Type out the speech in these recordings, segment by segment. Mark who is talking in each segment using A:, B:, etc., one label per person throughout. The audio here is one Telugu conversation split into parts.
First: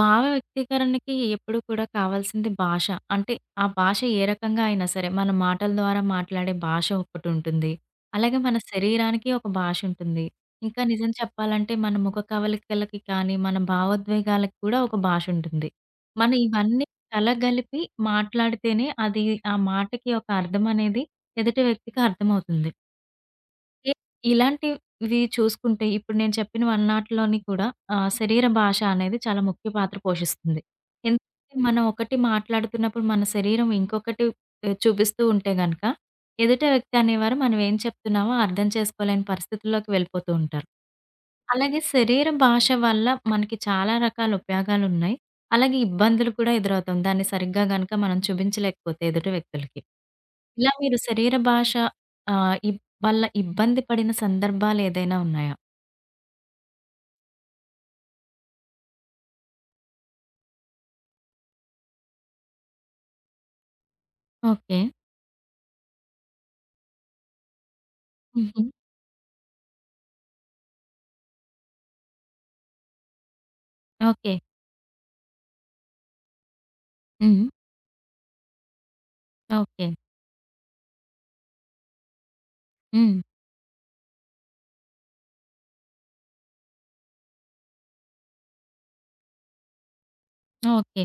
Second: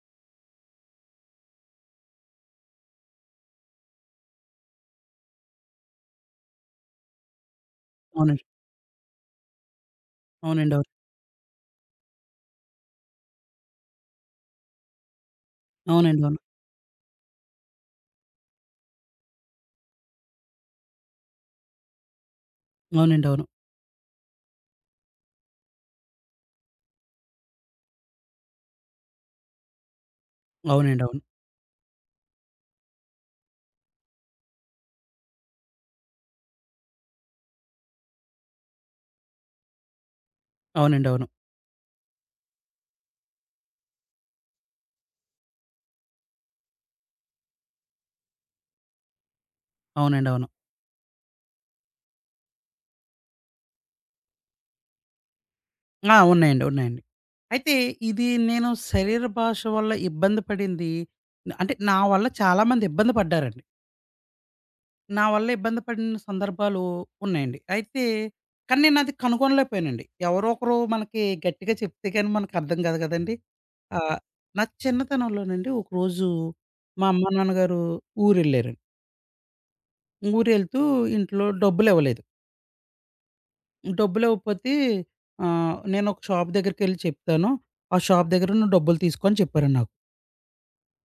A: భావ వ్యక్తీకరణకి ఎప్పుడు కూడా కావాల్సింది భాష. అంటే, ఆ భాష ఏ రకంగా అయినా సరే, మన మాటల ద్వారా మాట్లాడే భాష ఒకటుంటుంది. అలాగే
B: అవునండి.
A: మన శరీరానికి ఒక భాష ఉంటుంది.
B: అవునండి.
A: ఇంకా
B: అవును.
A: నిజం చెప్పాలంటే మన ముఖ కవలికలకి కానీ, మన భావోద్వేగాలకు కూడా ఒక భాష ఉంటుంది.
B: అవునండి.
A: మనం
B: అవును.
A: ఇవన్నీ కలగలిపి మాట్లాడితేనే అది ఆ మాటకి ఒక అర్థం అనేది ఎదుటి వ్యక్తికి అర్థమవుతుంది.
B: అవునండి. అవును.
A: ఇ ఇలాంటివి చూసుకుంటే ఇప్పుడు నేను చెప్పినవన్నాటిలోని కూడా శరీర భాష అనేది చాలా ముఖ్య పాత్ర పోషిస్తుంది.
B: అవునండి. అవును.
A: ఎందుకంటే మనం ఒకటి మాట్లాడుతున్నప్పుడు మన శరీరం ఇంకొకటి చూపిస్తూ ఉంటే గనక ఎదుట వ్యక్తి అనేవారు మనం ఏం చెప్తున్నామో అర్థం చేసుకోలేని పరిస్థితుల్లోకి వెళ్ళిపోతూ ఉంటారు.
B: అవునండి. అవును.
A: అలాగే శరీర భాష వల్ల మనకి చాలా రకాల ఉపయోగాలున్నాయి. అలాగే ఇబ్బందులు కూడా ఎదురవుతాం. దాన్ని సరిగ్గా గనక మనం చూపించలేకపోతే ఎదుటి వ్యక్తులకి.
B: అవునండి. అవును.
A: ఇలా మీరు శరీర భాష ఆహ్, ఈ వల్ల ఇబ్బంది పడిన సందర్భాలేదైనా ఉన్నాయా?
B: ఆ! ఉన్నాయండి. ఉన్నాయండి. అయితే ఇది నేను శరీర భాష వల్ల ఇబ్బంది పడింది అంటే నా వల్ల చాలామంది ఇబ్బంది పడ్డారండి.
A: ఓకే.
B: నా వల్ల ఇబ్బంది పడిన సందర్భాలు ఉన్నాయండి. అయితే
A: హుహు.
B: కానీ నేను అది కనుగొనలేకపోయానండి. ఎవరో ఒకరు మనకి గట్టిగా చెప్తే గాని మనకు అర్థం కాదు కదండీ! ఆహ్,
A: ఓకే.
B: నా చిన్నతనంలోనండి ఒకరోజు మా అమ్మ
A: హ్మ్.
B: నాన్నగారు ఊరెళ్లారండి.
A: ఓకే.
B: ఊరెళ్తూ ఇంట్లో డబ్బులివ్వలేదు.
A: హ్మ్.
B: డబ్బులివ్వకపోతే నేనొక షాప్ దగ్గరికెళ్లి చెప్తాను. ఆ షాప్ దగ్గర నువ్వు డబ్బులు తీసుకో అని చెప్పారండి నాకు.
A: ఓకే.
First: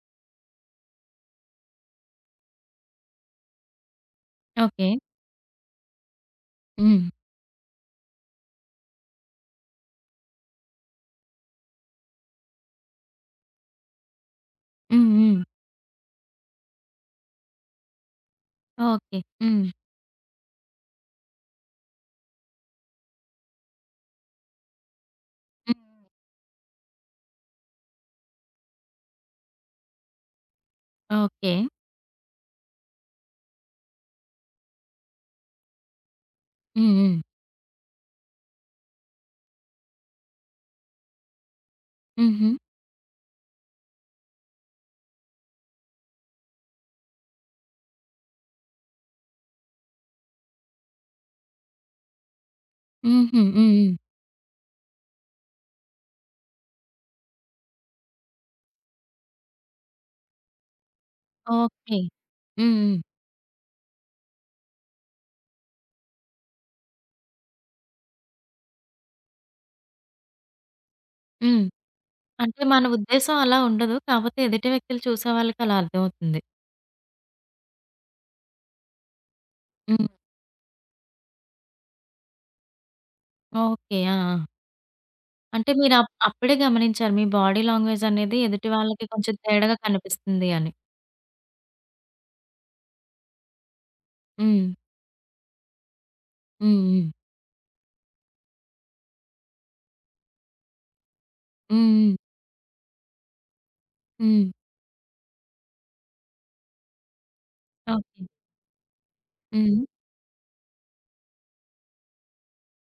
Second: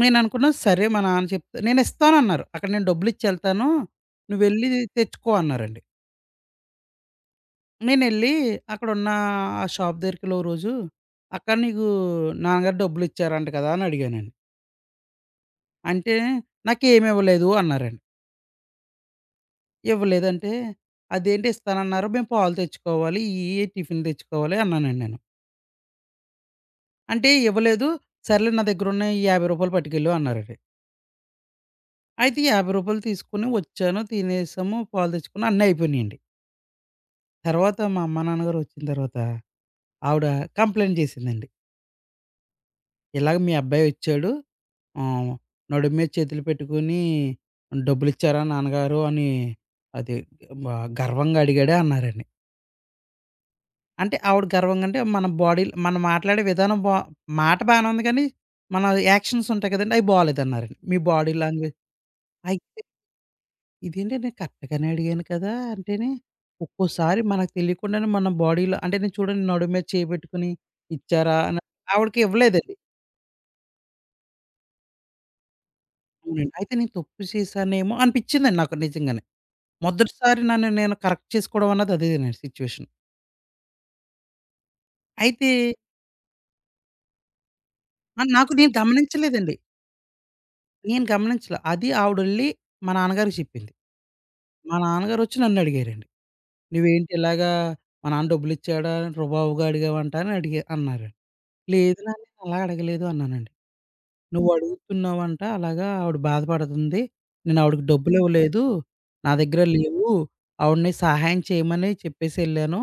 B: నేననుకున్నా సరే మా నాన్న చెప్తే నేనిస్తానన్నారు. అక్కడ నేను డబ్బులిచ్చెళ్తాను. నువ్వెళ్లి
A: ఓకే.
B: తెచ్చుకో అన్నారండి.
A: హ్మ్.
B: నేనెళ్లి అక్కడున్న ఆ షాప్ దగ్గరికెళ్ళి ఓ రోజు, "అక్క నీకు నాన్నగారు డబ్బులిచ్చారంట కదా!" అని అడిగానండి.
A: హ్మ్. హ్మ్.
B: అంటే "నాకేమివ్వలేదు" అన్నారండి.
A: ఓకే. హ్మ్.
B: "ఇవ్వలేదంటే" "అదేంటి ఇస్తానన్నారు. మేము పాలు తెచ్చుకోవాలి, ఇయ్యి, టిఫిన్ తెచ్చుకోవాలి" అన్నానండి నేను.
A: హ్మ్.
B: అంటే ఇవ్వలేదు. సర్లే నా దగ్గరున్నాయి ఈ రూ. 50 పట్టుకెళ్ళు అన్నారండి.
A: ఓకే.
B: అయితే రూ. 50 తీసుకొని వచ్చాను. తినేసాము. పాలు తెచ్చుకున్నా అన్నీ అయిపోయినియండి.
A: హ్మ్. హ్మ్.
B: తర్వాత మా అమ్మ, నాన్నగారు వచ్చిన తర్వాత ఆవిడ కంప్లెయింట్ చేసిందండి.
A: హుహు.
B: ఇలాగ మీ అబ్బాయి వచ్చాడు. ఆహ్, నడుము మీద చేతులు పెట్టుకొని డబ్బులిచ్చారా నాన్నగారు అని అది మ గర్వంగా అడిగాడే అన్నారండి.
A: హుహు. హ్మ్. హ్మ్.
B: అంటే ఆవిడ గర్వంగా అంటే మన బాడీ‌లో మనం మాట్లాడే విధానం మాట బానే ఉంది కానీ, మన యాక్షన్స్ ఉంటాయి కదండీ! అయి బాలేదన్నారండి. మీ బాడీ లాంగ్వేజ్
A: ఓకే.
B: అయి
A: హ్మ్. హ్మ్.
B: ఇదేంటి నేను కరెక్ట్‌గానే అడిగాను కదా! అంటేనే, ఒక్కోసారి మనకు తెలియకుండానే మన బాడీలో అంటే నేను చూడండి నడుము మీద చేయి పెట్టుకొని, ఇచ్చారా అని
A: హ్మ్.
B: ఆవిడకి
A: అంటే
B: ఇవ్వలేదండి.
A: మన ఉద్దేశం అలా ఉండదు. కాపోతే ఎదుటి వ్యక్తులు చూసే వాళ్ళకి అలా అర్థమవుతుంది.
B: అవునండి. అయితే నేను తప్పు చేశానేమో అనిపించిందండి నాకు నిజంగానే.
A: హ్మ్.
B: మొదటిసారి నన్ను నేను కరెక్ట్ చేసుకోవడం అన్నది అదేనండి సిట్యుయేషన్.
A: ఓకే. ఆ! ఆ!
B: అయితే
A: అంటే మీరు అప్పుడే గమనించారు. మీ బాడీ లాంగ్వేజ్
B: మరి
A: అనేది
B: నాకు
A: ఎదుటి
B: నేను
A: వాళ్ళకి కొంచెం
B: గమనించలేదండి.
A: తేడాగా కనిపిస్తుంది అని.
B: నేను గమనించలా. అది ఆవిడెళ్లి మా నాన్నగారికి చెప్పింది.
A: హ్మ్.
B: మా నాన్నగారొచ్చి నన్నడిగారండి.
A: హ్మ్. హ్మ్.
B: "నువ్వేంటి ఇలాగా మా నాన్న డబ్బులిచ్చాడా? రుబాబుగా అడిగావంట" అని అడిగా అన్నారండి.
A: హ్మ్.
B: లేదు
A: హ్మ్.
B: నాన్న నేను అలా అడగలేదు అన్నానండి.
A: హ్మ్.
B: నువ్వు అడుగుతున్నావంట అలాగా ఆవిడ బాధపడుతుంది. నేను ఆవిడకి
A: ఓకే.
B: డబ్బులివ్వలేదు. నా దగ్గర
A: హ్మ్.
B: లేవు. ఆవిడని సహాయం చేయమని చెప్పేసెళ్ళాను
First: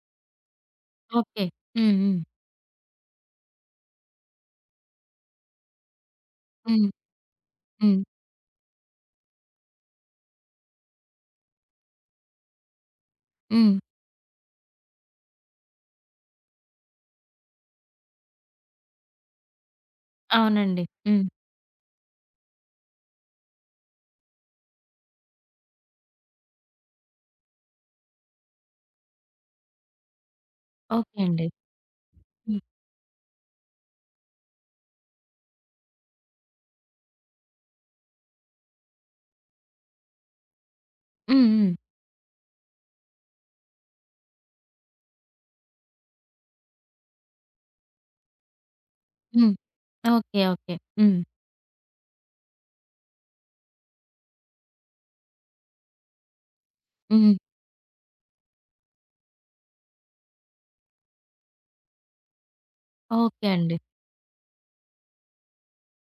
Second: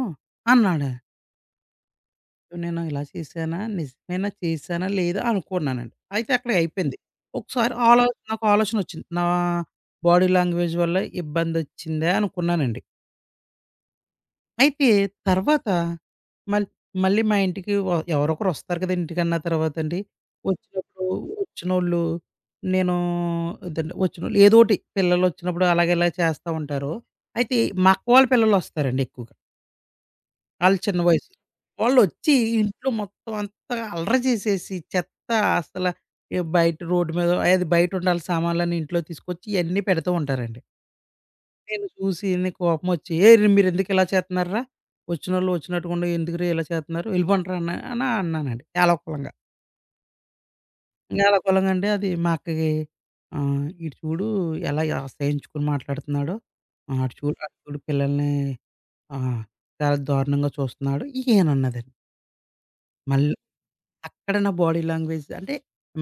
B: అన్నాడు.
A: ఓకే. హ్మ్. హ్మ్.
B: నేను ఇలా చేశానా? నిజమేనా? చేశానా? లేదా? అనుకున్నానండి. అయితే అక్కడే
A: హ్మ్.
B: అయిపోయింది. ఒకసారి
A: హ్మ్.
B: ఆలో నాకు ఆలోచనొచ్చింది. నా బాడీ లాంగ్వేజ్ వల్ల ఇబ్బందొచ్చిందా అనుకున్నానండి.
A: హ్మ్.
B: అయితే తర్వాత మళ్ మళ్ళీ మా ఇంటికి వ ఎవరో ఒకరు వస్తారు కదండీ! ఇంటికన్నా తర్వాతండి.
A: అవునండి.
B: వచ్చినప్పుడు
A: హ్మ్.
B: వచ్చినోళ్ళు నేను అదండి వచ్చినోళ్ళు ఏదోటి పిల్లలొచ్చినప్పుడు అలాగ ఇలా చేస్తా ఉంటారు. అయితే మా అక్క వాళ్ళ పిల్లలొస్తారండి ఎక్కువగా. ఆళ్ళు చిన్న
A: ఓకే
B: వయసు.
A: అండి.
B: వాళ్ళొచ్చి
A: హ్మ్.
B: ఇంట్లో మొత్తం అంతా అల్లరి చేసేసి చెత్త అసల ఏ బయట రోడ్డు మీద అది బయట ఉండాల్సిన సామాన్లన్నీ ఇంట్లో తీసుకొచ్చి ఇయన్నీ పెడుతూ ఉంటారండి.
A: హ్మ్. హ్మ్.
B: నేను చూసి నీ కోపమొచ్చి, "ఏయ్! మీరెందుకు ఇలా చేత్తన్నార్రా? వచ్చినోళ్ళు వచ్చినట్టుగుండి ఎందుకురా ఇలా చేత్తన్నారు? ఎళ్ళిపోండ్రా" అన్నా అని అన్నానండి ఏలకులంగా.
A: హ్మ్. ఓకే. ఓకే. హ్మ్.
B: ఇంక ఏలకులంగా అంటే అది మా అక్కకి "ఈడు చూడు ఎలా అసహించుకొని మాట్లాడుతున్నాడో, అటు
A: హ్మ్.
B: చూడు అటు చూడు పిల్లల్ని ఆహ్, చాలా దారుణంగా చూస్తున్నాడు" ఇయనన్నదండి. మళ్ళీ
A: ఓకే అండి.
B: అక్కడ నా బాడీ లాంగ్వేజ్ అంటే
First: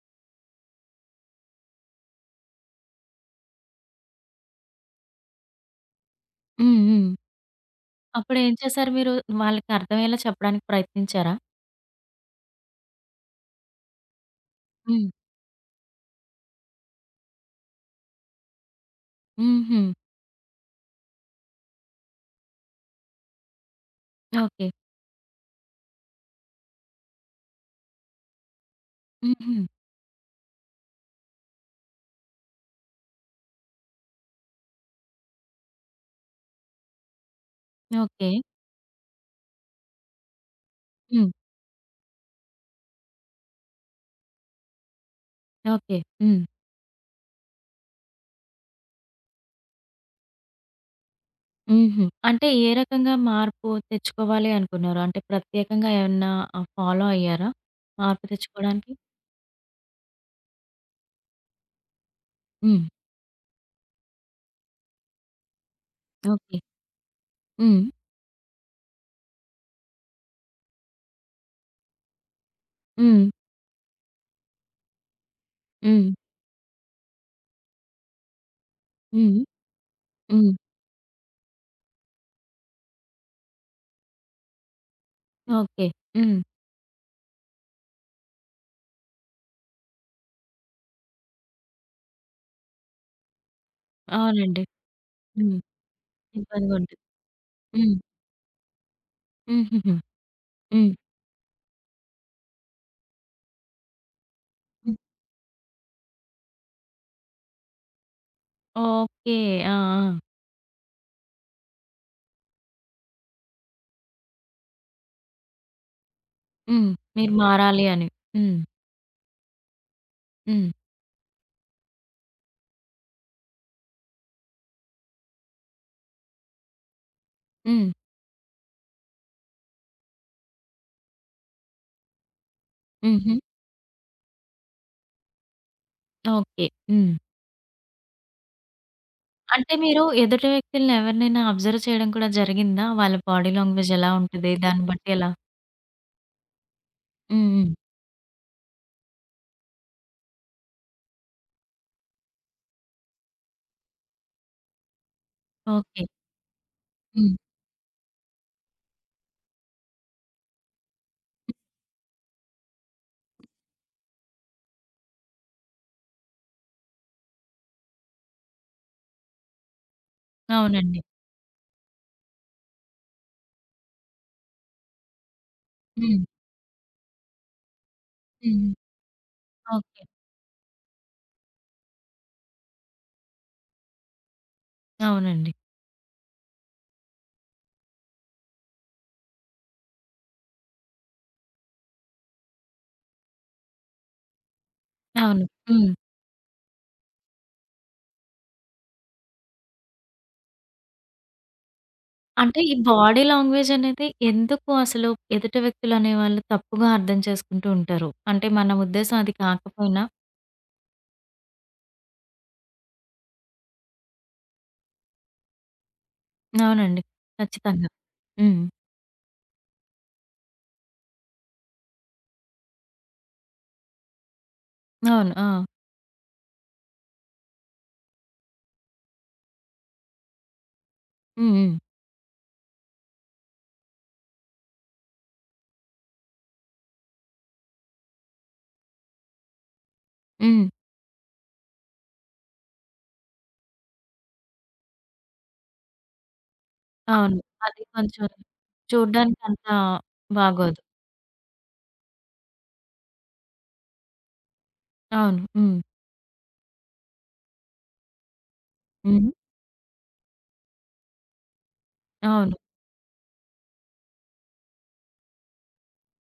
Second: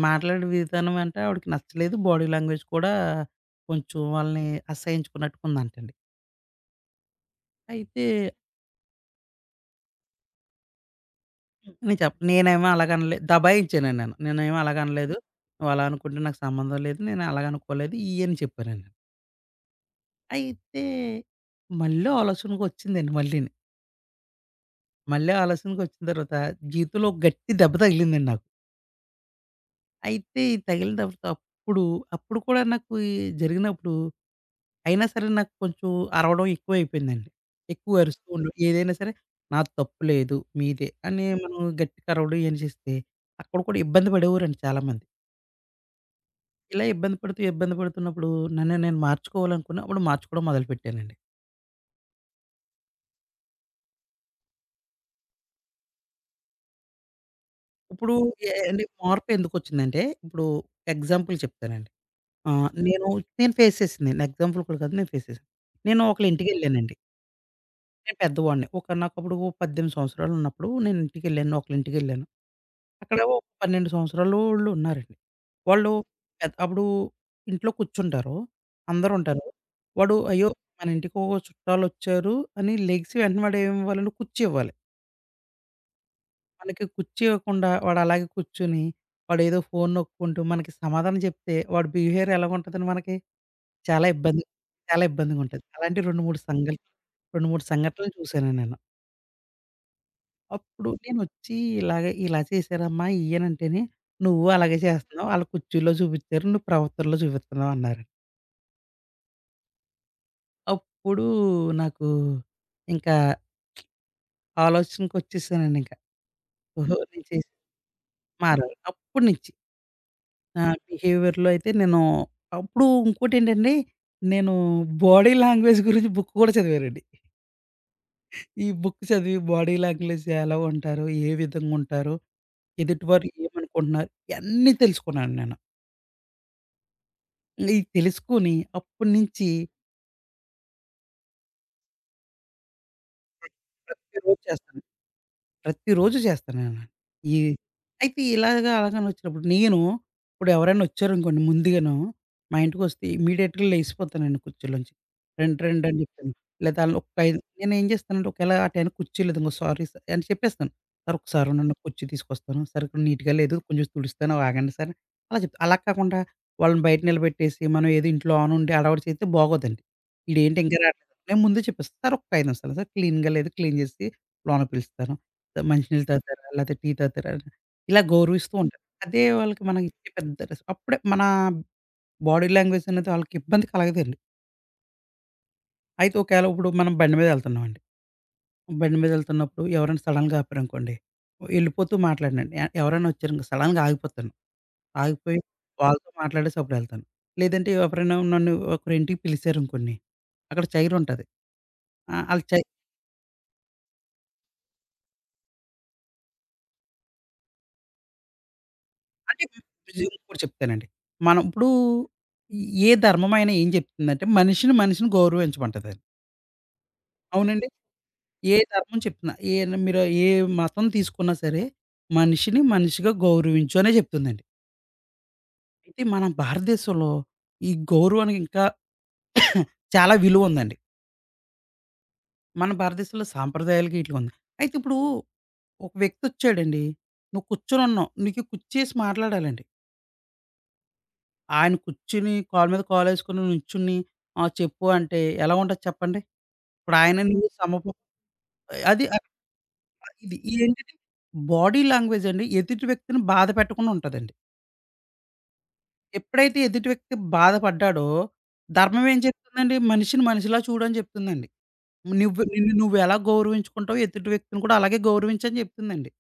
B: మాట్లాడే విధానం అంటే ఆవిడకి నచ్చలేదు. బాడీ లాంగ్వేజ్ కూడా కొంచెం వాళ్ళని అసహించుకున్నట్టుగా ఉందంటండి.
A: హ్మ్. హ్మ్.
B: అయితే
A: అప్పుడేం చేశారు మీరు? వాళ్ళకి అర్థమయ్యేలా చెప్పడానికి ప్రయత్నించారా?
B: నేను చెప్ప నేనేమో అలాగనలే దబాయించానండి నేను. నేనేమి
A: హ్మ్.
B: అలాగనలేదు. నువ్వు అలా అనుకుంటే నాకు సంబంధం లేదు. నేను అలాగనుకోలేదు ఇయ్యి అని చెప్పానండి.
A: హుహు.
B: అయితే మళ్ళీ ఆలోచనకొచ్చిందండి మళ్ళీని.
A: ఓకే.
B: మళ్ళీ ఆలోచనకొచ్చిన తర్వాత జీవితంలో ఒక గట్టి దెబ్బ తగిలిందండి నాకు.
A: హుహు.
B: అయితే ఈ తగిలిన దెబ్బతో అప్పుడు, అప్పుడు కూడా నాకు ఈ జరిగినప్పుడు అయినా సరే నాకు కొంచెం అరవడం ఎక్కువైపోయిందండి. ఎక్కువ అరుస్తూ
A: ఓకే.
B: ఉండడం. ఏదైనా సరే నాది తప్పు లేదు మీదే అని
A: హ్మ్.
B: మనం గట్టిగా అరవడం ఇయన్నీ చేస్తే అక్కడ కూడా ఇబ్బంది పడేవారండి చాలామంది.
A: ఓకే. హ్మ్.
B: ఇలా ఇబ్బంది పడుతూ, ఇబ్బంది పడుతున్నప్పుడు నన్ను నేను మార్చుకోవాలనుకున్న అప్పుడు మార్చుకోవడం మొదలుపెట్టానండి.
A: హుహు. అంటే ఏ రకంగా మార్పు తెచ్చుకోవాలి అనుకున్నారు? అంటే ప్రత్యేకంగా ఏమన్నా ఫాలో అయ్యారా
B: ఇప్పుడు
A: మార్పు
B: ఎ అంటే
A: తెచ్చుకోవడానికి?
B: మార్పు ఎందుకొచ్చిందంటే, ఇప్పుడు ఎగ్జాంపుల్ చెప్తానండి. ఆహ్,
A: హ్మ్.
B: నేను, నేను ఫేస్ చేసింది. ఎగ్జాంపుల్ కూడా కాదు. నేను ఫేస్ చేశాను. నేను ఒకళ్ళ
A: ఓకే.
B: ఇంటికెళ్ళానండి.
A: హ్మ్.
B: నేను పెద్దవాడిని. ఒక నాకప్పుడు ఓ 18 సంవత్సరాలు ఉన్నప్పుడు నేను ఇంటికెళ్ళాను. ఒకళ్ళ ఇంటికెళ్ళాను. అక్కడ
A: హ్మ్.
B: ఒక 12 సంవత్సరాలోళ్ళు ఉన్నారండి. వాళ్ళు
A: హ్మ్.
B: అప్పుడు ఇంట్లో కూర్చుంటారు.
A: హ్మ్.
B: అందరుంటారు. వాడు అయ్యో!
A: హ్మ్.
B: మన ఇంటికి ఓ చుట్టాలొచ్చారు అని లెగిసి వెంటనే వాడు ఏమివ్వాలంటే కుర్చీ ఇవ్వాలి.
A: ఓకే. హ్మ్.
B: మనకి కుర్చీ ఇవ్వకుండా వాడు అలాగే కూర్చొని, వాడేదో ఫోను నొక్కుంటూ మనకి సమాధానం చెప్తే వాడి బిహేవియర్ ఎలాగుంటదండి మనకి? చాలా ఇబ్బంది
A: అవునండి.
B: చాలా
A: హ్మ్.
B: ఇబ్బందిగుంటది. అలాంటి 2, 3
A: ఇబ్బందిగా
B: సంఘల్
A: ఉంటది.
B: 2, 3
A: హ్మ్.
B: సంఘటనలు చూసాను నేను.
A: హుహుహు.
B: అప్పుడు
A: హ్మ్.
B: నేనొచ్చి ఇలాగే ఇలా చేశారమ్మా ఇయ్యనంటేనే, "నువ్వు అలాగే
A: హ్మ్.
B: చేస్తున్నావు. ఆళ్ళు కుర్చీలో చూపిచ్చారు. నువ్వు ప్రవర్తనలో చూపిత్తన్నావు" అన్నారు.
A: ఓకే. ఆ! ఆ!
B: అప్పుడు నాకు ఇంకా ఆలోచనకొచ్చేసానండింక.
A: హ్మ్.
B: ఓహో! నేను
A: మీరు
B: చేసింది
A: మారాలి అని. హ్మ్.
B: మారాలి. అప్పుడు నుంచి నా
A: హ్మ్.
B: బిహేవియర్‌లో అయితే నేను అప్పుడు ఇంకోటేంటండి, నేను బాడీ లాంగ్వేజ్ గురించి బుక్ కూడా చదివానండి.
A: హ్మ్.
B: ఈ బుక్ చదివి బాడీ లాంగ్వేజ్ ఎలా ఉంటారు? ఏ విధంగా ఉంటారు? ఎదుటివారు
A: హుహు.
B: ఏమనుకుంటున్నారు? ఇయన్నీ తెలుసుకున్నాను నేను.
A: ఓకే. హ్మ్.
B: ఇయి తెలుసుకొని అప్పటినుంచి
A: అంటే మీరు ఎదుటి వ్యక్తుల్ని ఎవరినైనా అబ్జర్వ్ చేయడం కూడా జరిగిందా? వాళ్ళ బాడీ లాంగ్వేజ్ ఎలా
B: ప్రతిరోజు
A: ఉంటది?
B: చేస్తాను.
A: దాన్ని బట్టి ఎలా
B: ప్రతిరోజు చేస్తానండి. ఈ
A: హ్మ్. హ్మ్.
B: అయితే ఇలాగా అలాగని వచ్చినప్పుడు నేను ఇప్పుడు ఎవరైనా వచ్చారనుకోండి ముందుగాను మా ఇంటికొస్తే ఇమ్మీడియేట్‌గా లెగిసిపోతానండి కుర్చీలోంచి. "రండి, రండి" అని
A: ఓకే.
B: చెప్తాను. లేదా ఆళ్ళని ఒక
A: హ్మ్.
B: ఐదు నేనేం చేస్తానంటే ఒకవేళ ఆ టైంకి కుర్చీ లేదనుకో "సారీ సార్" అని చెప్పేస్తాను. "సార్ ఒకసారి ఉండండి కుర్చీ తీసుకొస్తాను. సార్ ఇక్కడ నీట్‌గా లేదు కొంచెం తుడుస్తాను ఆగండి సార్" అలా చెప్తా. అలా కాకుండా వాళ్ళని బయట నిలబెట్టేసి మనం ఏదో ఇంట్లో ఆన్ ఉండి హడావిడి చేస్తే బాగోదండి. "ఈడేంటి ఇంకా
A: అవునండి.
B: రాట్లేదు" నేను ముందే చెప్పేస్తా. "సార్ ఒక్క 5 నిమిషాలు సార్ క్లీన్‌గా లేదు క్లీన్ చేసి లోన పిలుస్తాను." మంచినీళ్ళు
A: హ్మ్.
B: తాగుతారా? లేతే టీ తాగుతారా? ఇలా గౌరవిస్తూ
A: హ్మ్.
B: ఉంటారు. అదే వాళ్ళకి మనం
A: ఓకే.
B: ఇచ్చే పెద్ద అప్పుడే మన బాడీ లాంగ్వేజ్ అనేది వాళ్ళకి ఇబ్బంది కలగదండి.
A: అవునండి.
B: అయితే ఒకవేళ ఇప్పుడు మనం బండి మీద ఎళ్తున్నామండి. బండి మీద ఎళ్తున్నప్పుడు ఎవరైనా సడెన్‌గా ఆపారనుకోండి, ఎళ్ళిపోతూ మాట్లాడనండి. ఎవరైనా వచ్చారనుకో సడెన్‌గా ఆగిపోతాను. ఆగిపోయి
A: అవును. హ్మ్.
B: వాళ్ళతో మాట్లాడేసి అప్పుడెళ్తాను. లేదంటే ఎవరైనా నన్ను ఒకరింటికి పిలిచారనుకోండి, అక్కడ చైరుంటది. ఆ! ఆళ్ళ
A: అంటే
B: చై
A: ఈ బాడీ లాంగ్వేజ్ అనేది ఎందుకు అసలు ఎదుటి వ్యక్తులు అనేవాళ్ళు తప్పుగా అర్థం చేసుకుంటూ ఉంటారు? అంటే మన ఉద్దేశ్యం అది
B: అంటే
A: కాకపోయినా
B: ఇంకోటి చెప్తానండి. మనం ఇప్పుడు ఏ ధర్మమైనా ఏం చెప్తుందంటే మనిషిని, మనిషిని గౌరవించమంటదండి.
A: అవునండి.
B: అవునండి.
A: ఖచ్చితంగా.
B: ఏ
A: హ్మ్.
B: ధర్మం చెప్తున్నా ఏ మీరు ఏ మతం తీసుకున్నా సరే మనిషిని మనిషిగా గౌరవించు అనే చెప్తుందండి.
A: అవును. ఆ!
B: అయితే మన భారతదేశంలో ఈ గౌరవానికి ఇంకా చాలా విలువ ఉందండి.
A: హ్మ్. హ్మ్.
B: మన భారతదేశంలో సాంప్రదాయాలకి ఈటిలకి ఉంది. అయితే ఇప్పుడు ఒక వ్యక్తి వచ్చాడండి. నువ్వు కూర్చొనున్నావు. నీకు కుర్చీసి మాట్లాడాలండి.
A: హ్మ్.
B: ఆయన కూర్చుని కాళ్ళ మీద కాలేసుకొని నుంచుని, ఆ! చెప్పు అంటే ఎలా ఉంటది చెప్పండి? ఇప్పుడు ఆయన
A: అవును.
B: నీవు
A: అది
B: సమపు
A: కొంచెం
B: అది అ
A: చూడ్డానికి అంత
B: ఇది
A: బాగోదు.
B: ఏంటిది బాడీ లాంగ్వేజ్ అండి ఎదుటి వ్యక్తిని బాధ పెట్టకుండా ఉంటదండి.
A: అవును. హ్మ్.
B: ఎప్పుడైతే ఎదుటి వ్యక్తి బాధపడ్డాడో, ధర్మం ఏం
A: హ్మ్.
B: చెప్తుందండి? మనిషిని మనిషిలా చూడని చెప్తుందండి. నువ్వు
A: అవును.
B: నిన్ను నువ్వు ఎలా గౌరవించుకుంటావో ఎదుటి వ్యక్తిని కూడా అలాగే గౌరవించని చెప్తుందండి.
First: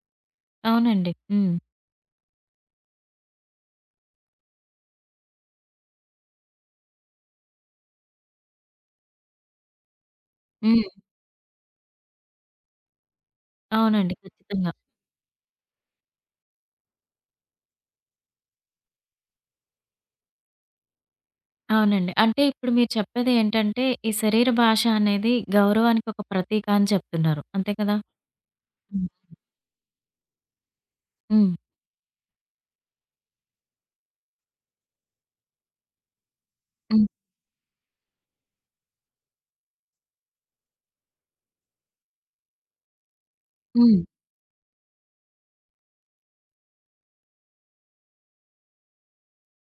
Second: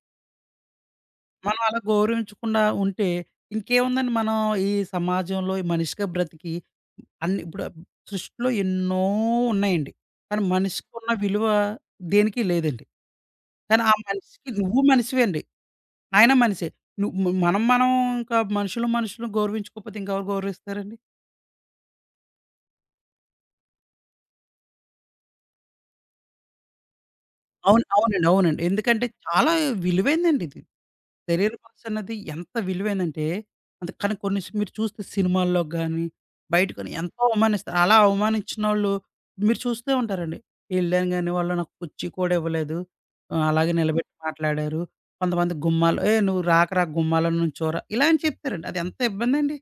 A: అవునండి. హ్మ్.
B: మనం అలా గౌరవించకుండా ఉంటే ఇంకేముందండి మనం ఈ సమాజంలో ఈ మనిషిగా బ్రతికి అన్ని ఇప్పుడు సృష్టిలో ఎన్నో ఉన్నాయండి. కానీ
A: హ్మ్.
B: మనిషికి ఉన్న విలువ దేనికి లేదండి. కానీ ఆ
A: అవునండి.
B: మనిషికి
A: ఖచ్చితంగా.
B: నువ్వు మనిషివే అండి. ఆయన మనిషే. నువ్వు మనం మనం ఇంకా మనుషులు మనుషులు గౌరవించుకోకపోతే ఇంకెవరు గౌరవిస్తారండి?
A: అవునండి. అంటే ఇప్పుడు మీరు చెప్పేది ఏంటంటే ఈ శరీర భాష అనేది గౌరవానికి ఒక ప్రతీక అని చెప్తున్నారు. అంతే
B: అవును.
A: కదా?
B: అవునండి. ఎందుకంటే
A: హ్మ్.
B: చాలా విలువైందండి ఇది.
A: హ్మ్.
B: శరీర భాష అన్నది ఎంత విలువైందంటే, అంత కానీ కొన్ని సి మీరు చూస్తే సినిమాల్లో గాని, బయట కానీ
A: హ్మ్.
B: ఎంతో అవమానిస్తారు. అలా అవమానిచ్చినోళ్ళు మీరు చూస్తూ ఉంటారండి. ఎళ్ళాను గాని వాళ్ళు నాకు కుర్చీ కూడా ఇవ్వలేదు. అలాగే
A: హ్మ్.
B: నిలబెట్టి మాట్లాడారు. కొంతమంది గుమ్మాలు "ఏయ్! నువ్వు రాకరా గుమ్మాలో నుంచోరా" ఇలా అని చెప్తారండి. అది ఎంత ఇబ్బందండి.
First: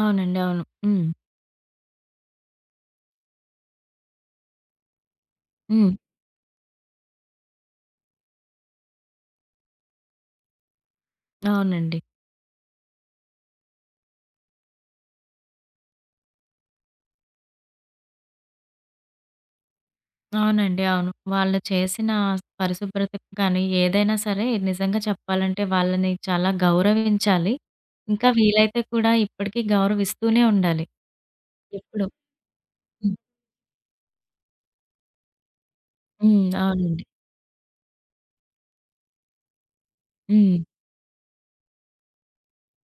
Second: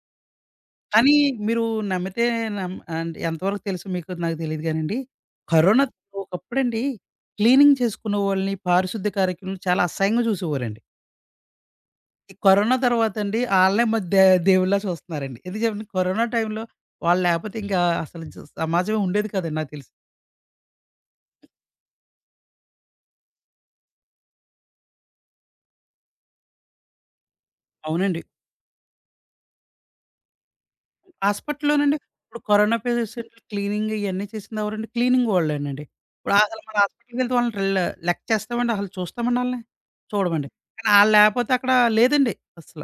A: అవునండి. అవును. హ్మ్.
B: కానీ మీరు నమ్మితే అంటే ఎంతవరకు తెలుసు మీకు నాకు తెలీదు గానండి. కరోనా
A: హ్మ్.
B: ఒకప్పుడండి క్లీనింగ్ చేసుకునే వాళ్ళని, పారిశుద్ధ్య కార్యక్రమలు చాలా అసహ్యంగా చూసేవారండి.
A: అవునండి.
B: ఈ కరోనా తర్వాత అండి ఆళ్ళనే మరి దేవుళ్ళలా చూస్తున్నారండి. ఎందుకు చెప్పండి? కరోనా టైంలో వాళ్ళు లేకపోతే ఇంకా అసలు సమాజమే ఉండేది కాదండి నాకు తెలిసి.
A: అవునండి. అవును. వాళ్ళు చేసిన పరిశుభ్రతకు కానీ, ఏదైనా సరే నిజంగా చెప్పాలంటే వాళ్ళని చాలా గౌరవించాలి.
B: అవునండి.
A: ఇంకా వీలైతే కూడా ఇప్పటికీ గౌరవిస్తూనే ఉండాలి.
B: హాస్పిటల్‌లోనండి.
A: ఎప్పుడు.
B: ఇప్పుడు కరోనా
A: హ్మ్.
B: పేషెంట్లు క్లీనింగ్ ఇయన్నీ చేసింది ఎవరండి? క్లీనింగ్ వాళ్ళేనండి. ఇప్పుడు
A: హ్మ్.
B: అసలు మన
A: అవునండి.
B: హాస్పిటల్‌కెళ్తే వాళ్ళని లెక్క చేస్తామండి? అసలు చూస్తామండి ఆళ్ళని? చూడమండి.
A: హ్మ్.
B: కానీ ఆళ్ళు లేపోతే అక్కడ లేదండి అసల.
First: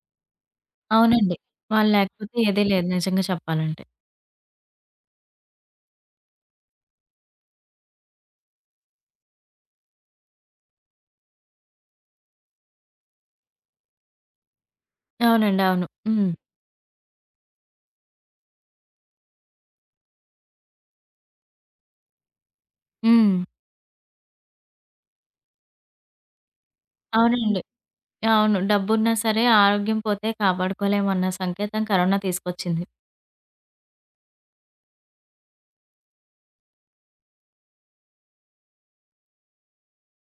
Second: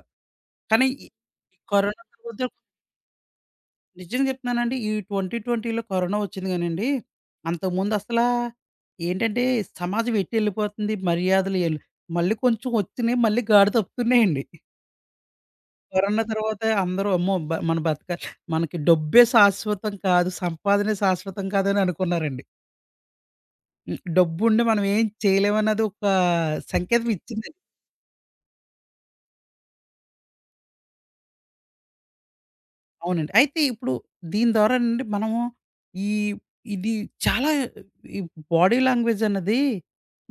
B: కానీ ఈ
A: అవునండి.
B: ఈ
A: వాళ్ళు
B: కరోనా
A: లేకపోతే
B: తర్వాత
A: ఏదీ లేదు నిజంగా చెప్పాలంటే.
B: నిజంగా చెప్తున్నానండి. ఈ 2020లో కరోనా వచ్చింది గానండి, అంతకుముందు అసలా ఏంటంటే సమాజం ఎటెళ్ళిపోతుంది మర్యాదలు ఎల్ మళ్ళీ కొంచెం వచ్చినియి మళ్ళీ గాడి తప్పుతున్నాయండి.
A: అవునండి. అవును.
B: కరోనా
A: హ్మ్.
B: తర్వాత అందరూ అమ్మో! మన బతక మనకి డబ్బే శాశ్వతం కాదు, సంపాదనే శాశ్వతం కాదని అనుకున్నారండి.
A: హ్మ్.
B: హ్మ్. డబ్బుండి మనం ఏం చేయలేమన్నది ఒక సంకేతం ఇచ్చిందండి.
A: అవునండి. అవును. డబ్బున్నా సరే ఆరోగ్యం పోతే కాపాడుకోలేమన్న సంకేతం కరోనా తీసుకొచ్చింది.
B: అవునండి. అయితే ఇప్పుడు దీని ద్వారా నుండి మనము ఈ ఇది చాలా ఈ బాడీ లాంగ్వేజ్ అన్నది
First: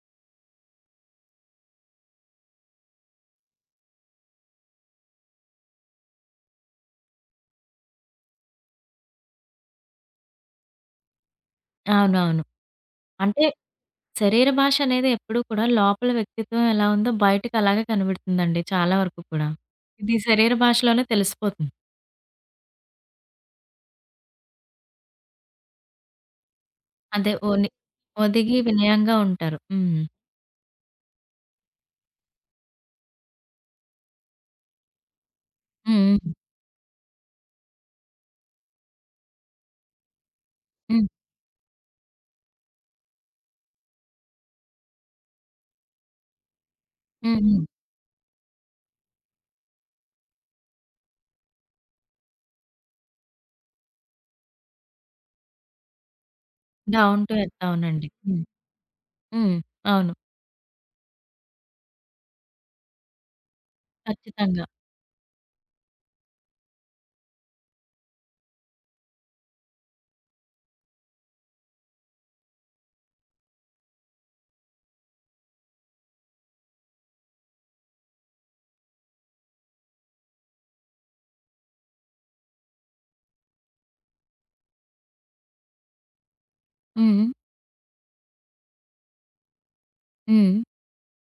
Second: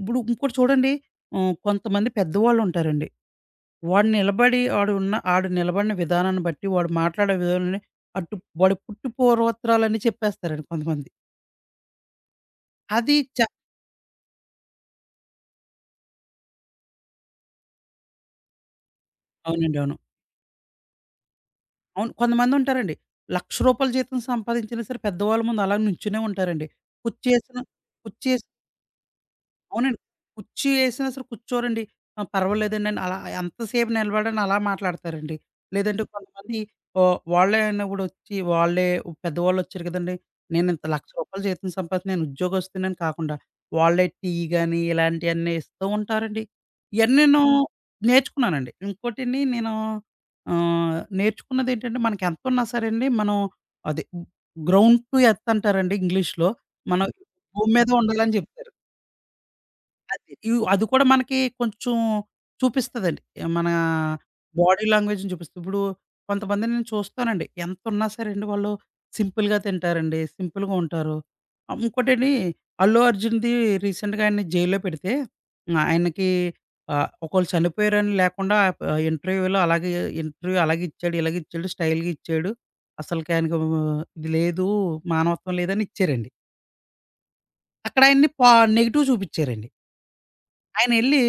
B: ఇప్పుడు ఇంకోటి చూడండి కొంతమంది పెద్దవాళ్ళుంటారండి. వాడు నిలబడి ఆడు ఉన్న ఆడు నిలబడిన విధానాన్ని బట్టి, వాడు మాట్లాడే విధానాన్ని అటు వాడి పుట్టు పూర్వోత్తరాలన్నీ చెప్పేస్తారండి కొంతమంది.
A: అవునవును.
B: అది
A: అంటే శరీర భాష అనేది ఎప్పుడూ కూడా లోపల వ్యక్తిత్వం ఎలా ఉందో బయటకి అలాగే కనబడుతుందండి చాలా వరకు కూడా.
B: అవునండి. అవును.
A: ఇది శరీర భాషలోనే తెలిసిపోతుంది.
B: అవును. కొంతమందుంటారండి. రూ. 1,00,000 జీతం సంపాదించినా సరే పెద్దవాళ్ళ ముందు అలా నుంచునే ఉంటారండి.
A: అదే
B: కుచ్చేసిన కుచ్చేసిన
A: ఒదిగి వినయంగా ఉంటారు.
B: అవునండి.
A: హ్మ్.
B: కుర్చీ ఏసినా సరే కూర్చోరండి. ఆ! పర్వాలేదండి అని అలా ఎంతసేపు నిలబడని అలా మాట్లాడతారండి. లేదంటే
A: హ్మ్.
B: కొంతమంది వాళ్ళే అయినా గూడా ఒచ్చి వాళ్ళే పెద్దవాళ్ళొచ్చారు కదండీ! నేనింత రూ.
A: హ్మ్.
B: 1,00,000 జీతం సంపాదిస్తే నేను ఉద్యోగస్తుడినని కాకుండా వాళ్ళే టీ గాని ఇలాంటియన్నీ ఇస్తూ ఉంటారండి. ఇయన్నీ
A: హ్మ్.
B: నేను
A: హ్మ్.
B: నేర్చుకున్నానండి. ఇంకోటండి నేను నేర్చుకున్నదేంటంటే మనకెంతున్నా సరే అండి మనం అది గ్రౌండ్ టు ఎర్త్ అంటారండి ఇంగ్లీష్‌లో. మనం
A: డౌన్ టు ఎర్త్
B: భూమి మీద
A: అవునండి.
B: ఉండాలని
A: హ్మ్.
B: జెప్తారు.
A: హ్మ్. అవును.
B: అది కూడా మనకి కొంచెం చూపిస్తదండి. మనా
A: ఖచ్చితంగా.
B: బాడీ లాంగ్వేజ్‌ని చూపిస్తది. ఇప్పుడు కొంతమందిని నేను చూస్తానండి. ఎంతున్నా సరే అండి వాళ్ళు సింపుల్‌గా తింటారండి. సింపుల్‌గా ఉంటారు. ఇంకోటండి 'అల్లు అర్జున్‌ది' రీసెంట్‌గా ఆయన్ని జైల్‌లో పెడితే హ్మ్. ఆయనకి ఒకళ్ళు చనిపోయారని లేకుండా ఇంటర్వ్యూలో అలాగే ఇంటర్వ్యూ అలాగే ఇచ్చాడు, ఇలాగ ఇచ్చాడు, స్టైల్‌గా ఇచ్చాడు. అసలకి ఆయనకు ఆ, ఇది లేదు, మానవత్వం లేదని ఇచ్చారండి.
A: హ్మ్.
B: అక్కడ ఆయన్ని పా నెగెటివ్ చూపిచ్చారండి.
A: హ్మ్.
B: ఆయనెళ్ళి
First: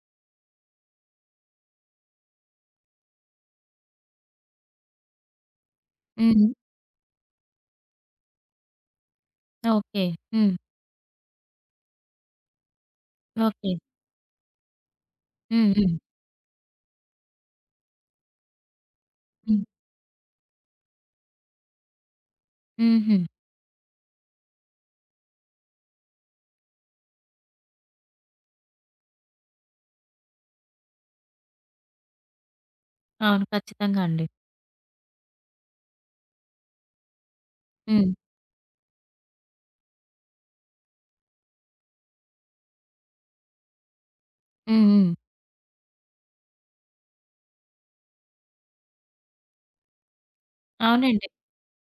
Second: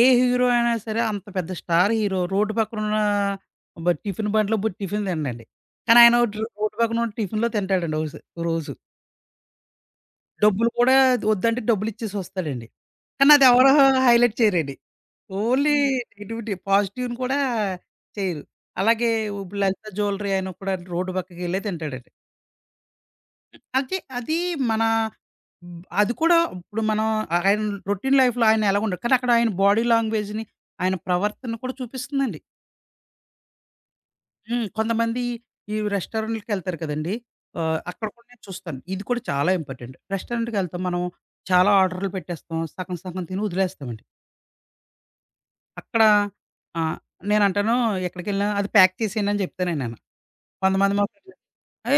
B: ఏ హీరో అయినా సరే అంత పెద్ద స్టార్ హీరో రోడ్డు పక్కనున్న బ టిఫిన్ బండ్లో బు టిఫిన్ తినడండి. కానీ ఆయన ఒకటి
A: హ్మ్.
B: రోడ్డు పక్కనున్న టిఫిన్‌లో తింటాడండి రోజు.
A: ఓకే. హ్మ్.
B: డబ్బులు కూడా వద్దంటే డబ్బులిచ్చేసొస్తాడండి. కానీ అదెవరు
A: ఓకే.
B: హైలైట్ చేయరండి.
A: హ్మ్.
B: ఓన్లీ
A: హ్మ్.
B: నెగటివిటీ. పాజిటివ్‌ని కూడా చేయరు. అలాగే ఇప్పుడు
A: హ్మ్.
B: లలిత జ్యువెలరీ ఆయన కూడా రోడ్డు పక్కకెళ్ళే తింటాడండి.
A: హుహు.
B: అంటే అది మన అది కూడా ఇప్పుడు మనం ఆయన రొటీన్ లైఫ్‌లో ఆయన ఎలాగుండడు. కానీ అక్కడ ఆయన బాడీ లాంగ్వేజ్‌ని, ఆయన ప్రవర్తన కూడా చూపిస్తుందండి.
A: అవును. ఖచ్చితంగా అండి.
B: హ్మ్. కొంతమంది ఈ రెస్టారెంట్‌లకెళ్తారు కదండీ! అక్కడ
A: హ్మ్.
B: కూడా నేను చూస్తాను. ఇది కూడా చాలా ఇంపార్టెంట్. రెస్టారెంట్‌కెళ్తాం మనం చాలా ఆర్డర్‌లు పెట్టేస్తాం. సగం సగం తిని వదిలేస్తామండి.
A: హ్మ్. హ్మ్.
B: అక్కడ ఆహ్, నేనంటాను ఎక్కడికెళ్ళినా అది ప్యాక్ చేసేయండి అని చెప్తానండి నేను. కొంతమంది మాత్రం
A: అవునండి.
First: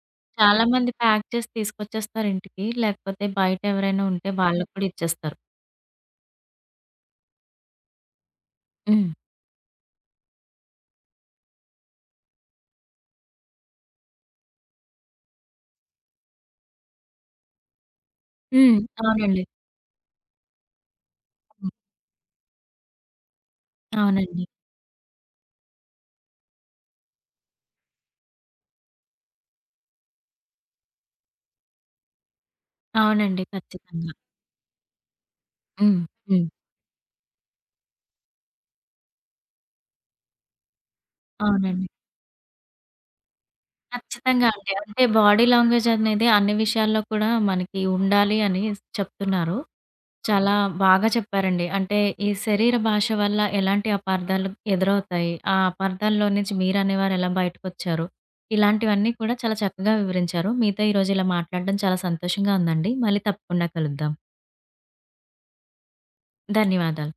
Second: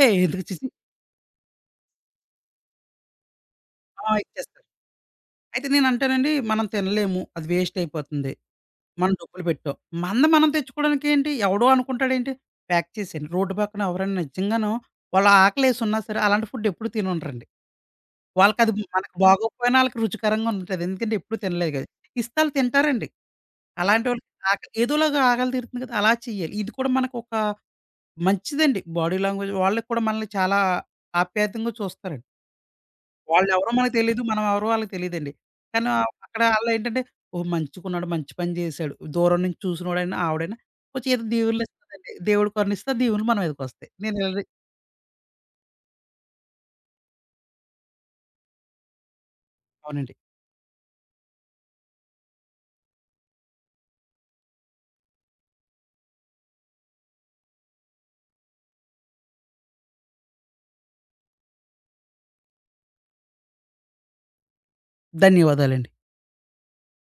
B: "ఏయ్! ఎందుకు ఛీ
A: చాలా
B: ఛీ"
A: మంది ప్యాక్ చేసి తీసుకొచ్చేస్తారు ఇంటికి. లేకపోతే బయట ఎవరైనా
B: ఆ!
A: ఉంటే
B: ఇచ్చేస్తారు.
A: వాళ్ళకి కూడా ఇచ్చేస్తారు.
B: అయితే నేనంటానండి, మనం తినలేము. అది వేస్ట్ అయిపోతుంది.
A: హ్మ్.
B: మనం డబ్బులు పెట్టాం. మంద మనం తెచ్చుకోవడానికి ఏంటి? ఎవడో అనుకుంటాడేంటి, ప్యాక్ చేసేయండి. రోడ్డు పక్కన ఎవరైనా నిజంగాను వాళ్ళ ఆకలేసున్నా సరే, అలాంటి ఫుడ్ ఎప్పుడు తినుండరండి. వాళ్ళకది
A: హ్మ్.
B: మనకు
A: అవునండి.
B: బాగోకపోయినా ఆళ్ళకి రుచికరంగా ఉంటది. ఎందుకంటే ఎప్పుడు
A: హ్మ్.
B: తినలేదు కదా! ఇస్తే ఆళ్ళు తింటారండి. అలాంటోళ్ళకి
A: అవునండి.
B: ఆకలి ఏదోలాగా ఆకలి తీరుతుంది కదా! అలా చెయ్యాలి. ఇది కూడా మనకొక మంచిదండి. బాడీ లాంగ్వేజ్ వాళ్ళకి కూడా మనల్ని చాలా ఆప్యాయంగా చూస్తారండి.
A: అవునండి.
B: వాళ్ళెవరో మనకు
A: ఖచ్చితంగా.
B: తెలీదు. మనం ఎవరో ఆళ్ళకి తెలీదండి. కానీ
A: హ్మ్.
B: అక్కడ
A: హ్మ్.
B: ఆళ్ళేంటంటే, ఓహ్! మంచిగున్నాడు, మంచి పని జేశాడు. దూరం నుంచి చూసినోడైనా, ఆవిడైనా కొంచెం ఏదో
A: అవునండి.
B: దీవెనలిస్తదండి. దేవుడు కరుణిస్తే ఆ దీవెనలు మన మీదకొస్తాయి. నేను ఇలానే
A: ఖచ్చితంగా అండి. అంటే బాడీ లాంగ్వేజ్ అనేది అన్ని విషయాల్లో కూడా మనకి ఉండాలి అని చెప్తున్నారు.
B: అవునండి.
A: చాలా బాగా చెప్పారండి. అంటే ఈ శరీర భాష వల్ల ఎలాంటి అపార్థాలు ఎదురవుతాయి? ఆ అపార్థాల్లో నుంచి మీరనేవారు ఎలా బయటకొచ్చారు? ఇలాంటివన్నీ కూడా చాలా చక్కగా వివరించారు. మీతో ఈరోజు ఇలా మాట్లాడడం చాలా సంతోషంగా ఉందండి. మళ్ళీ తప్పకుండా కలుద్దాం.
B: ధన్యవాదాలండి.
A: ధన్యవాదాలు.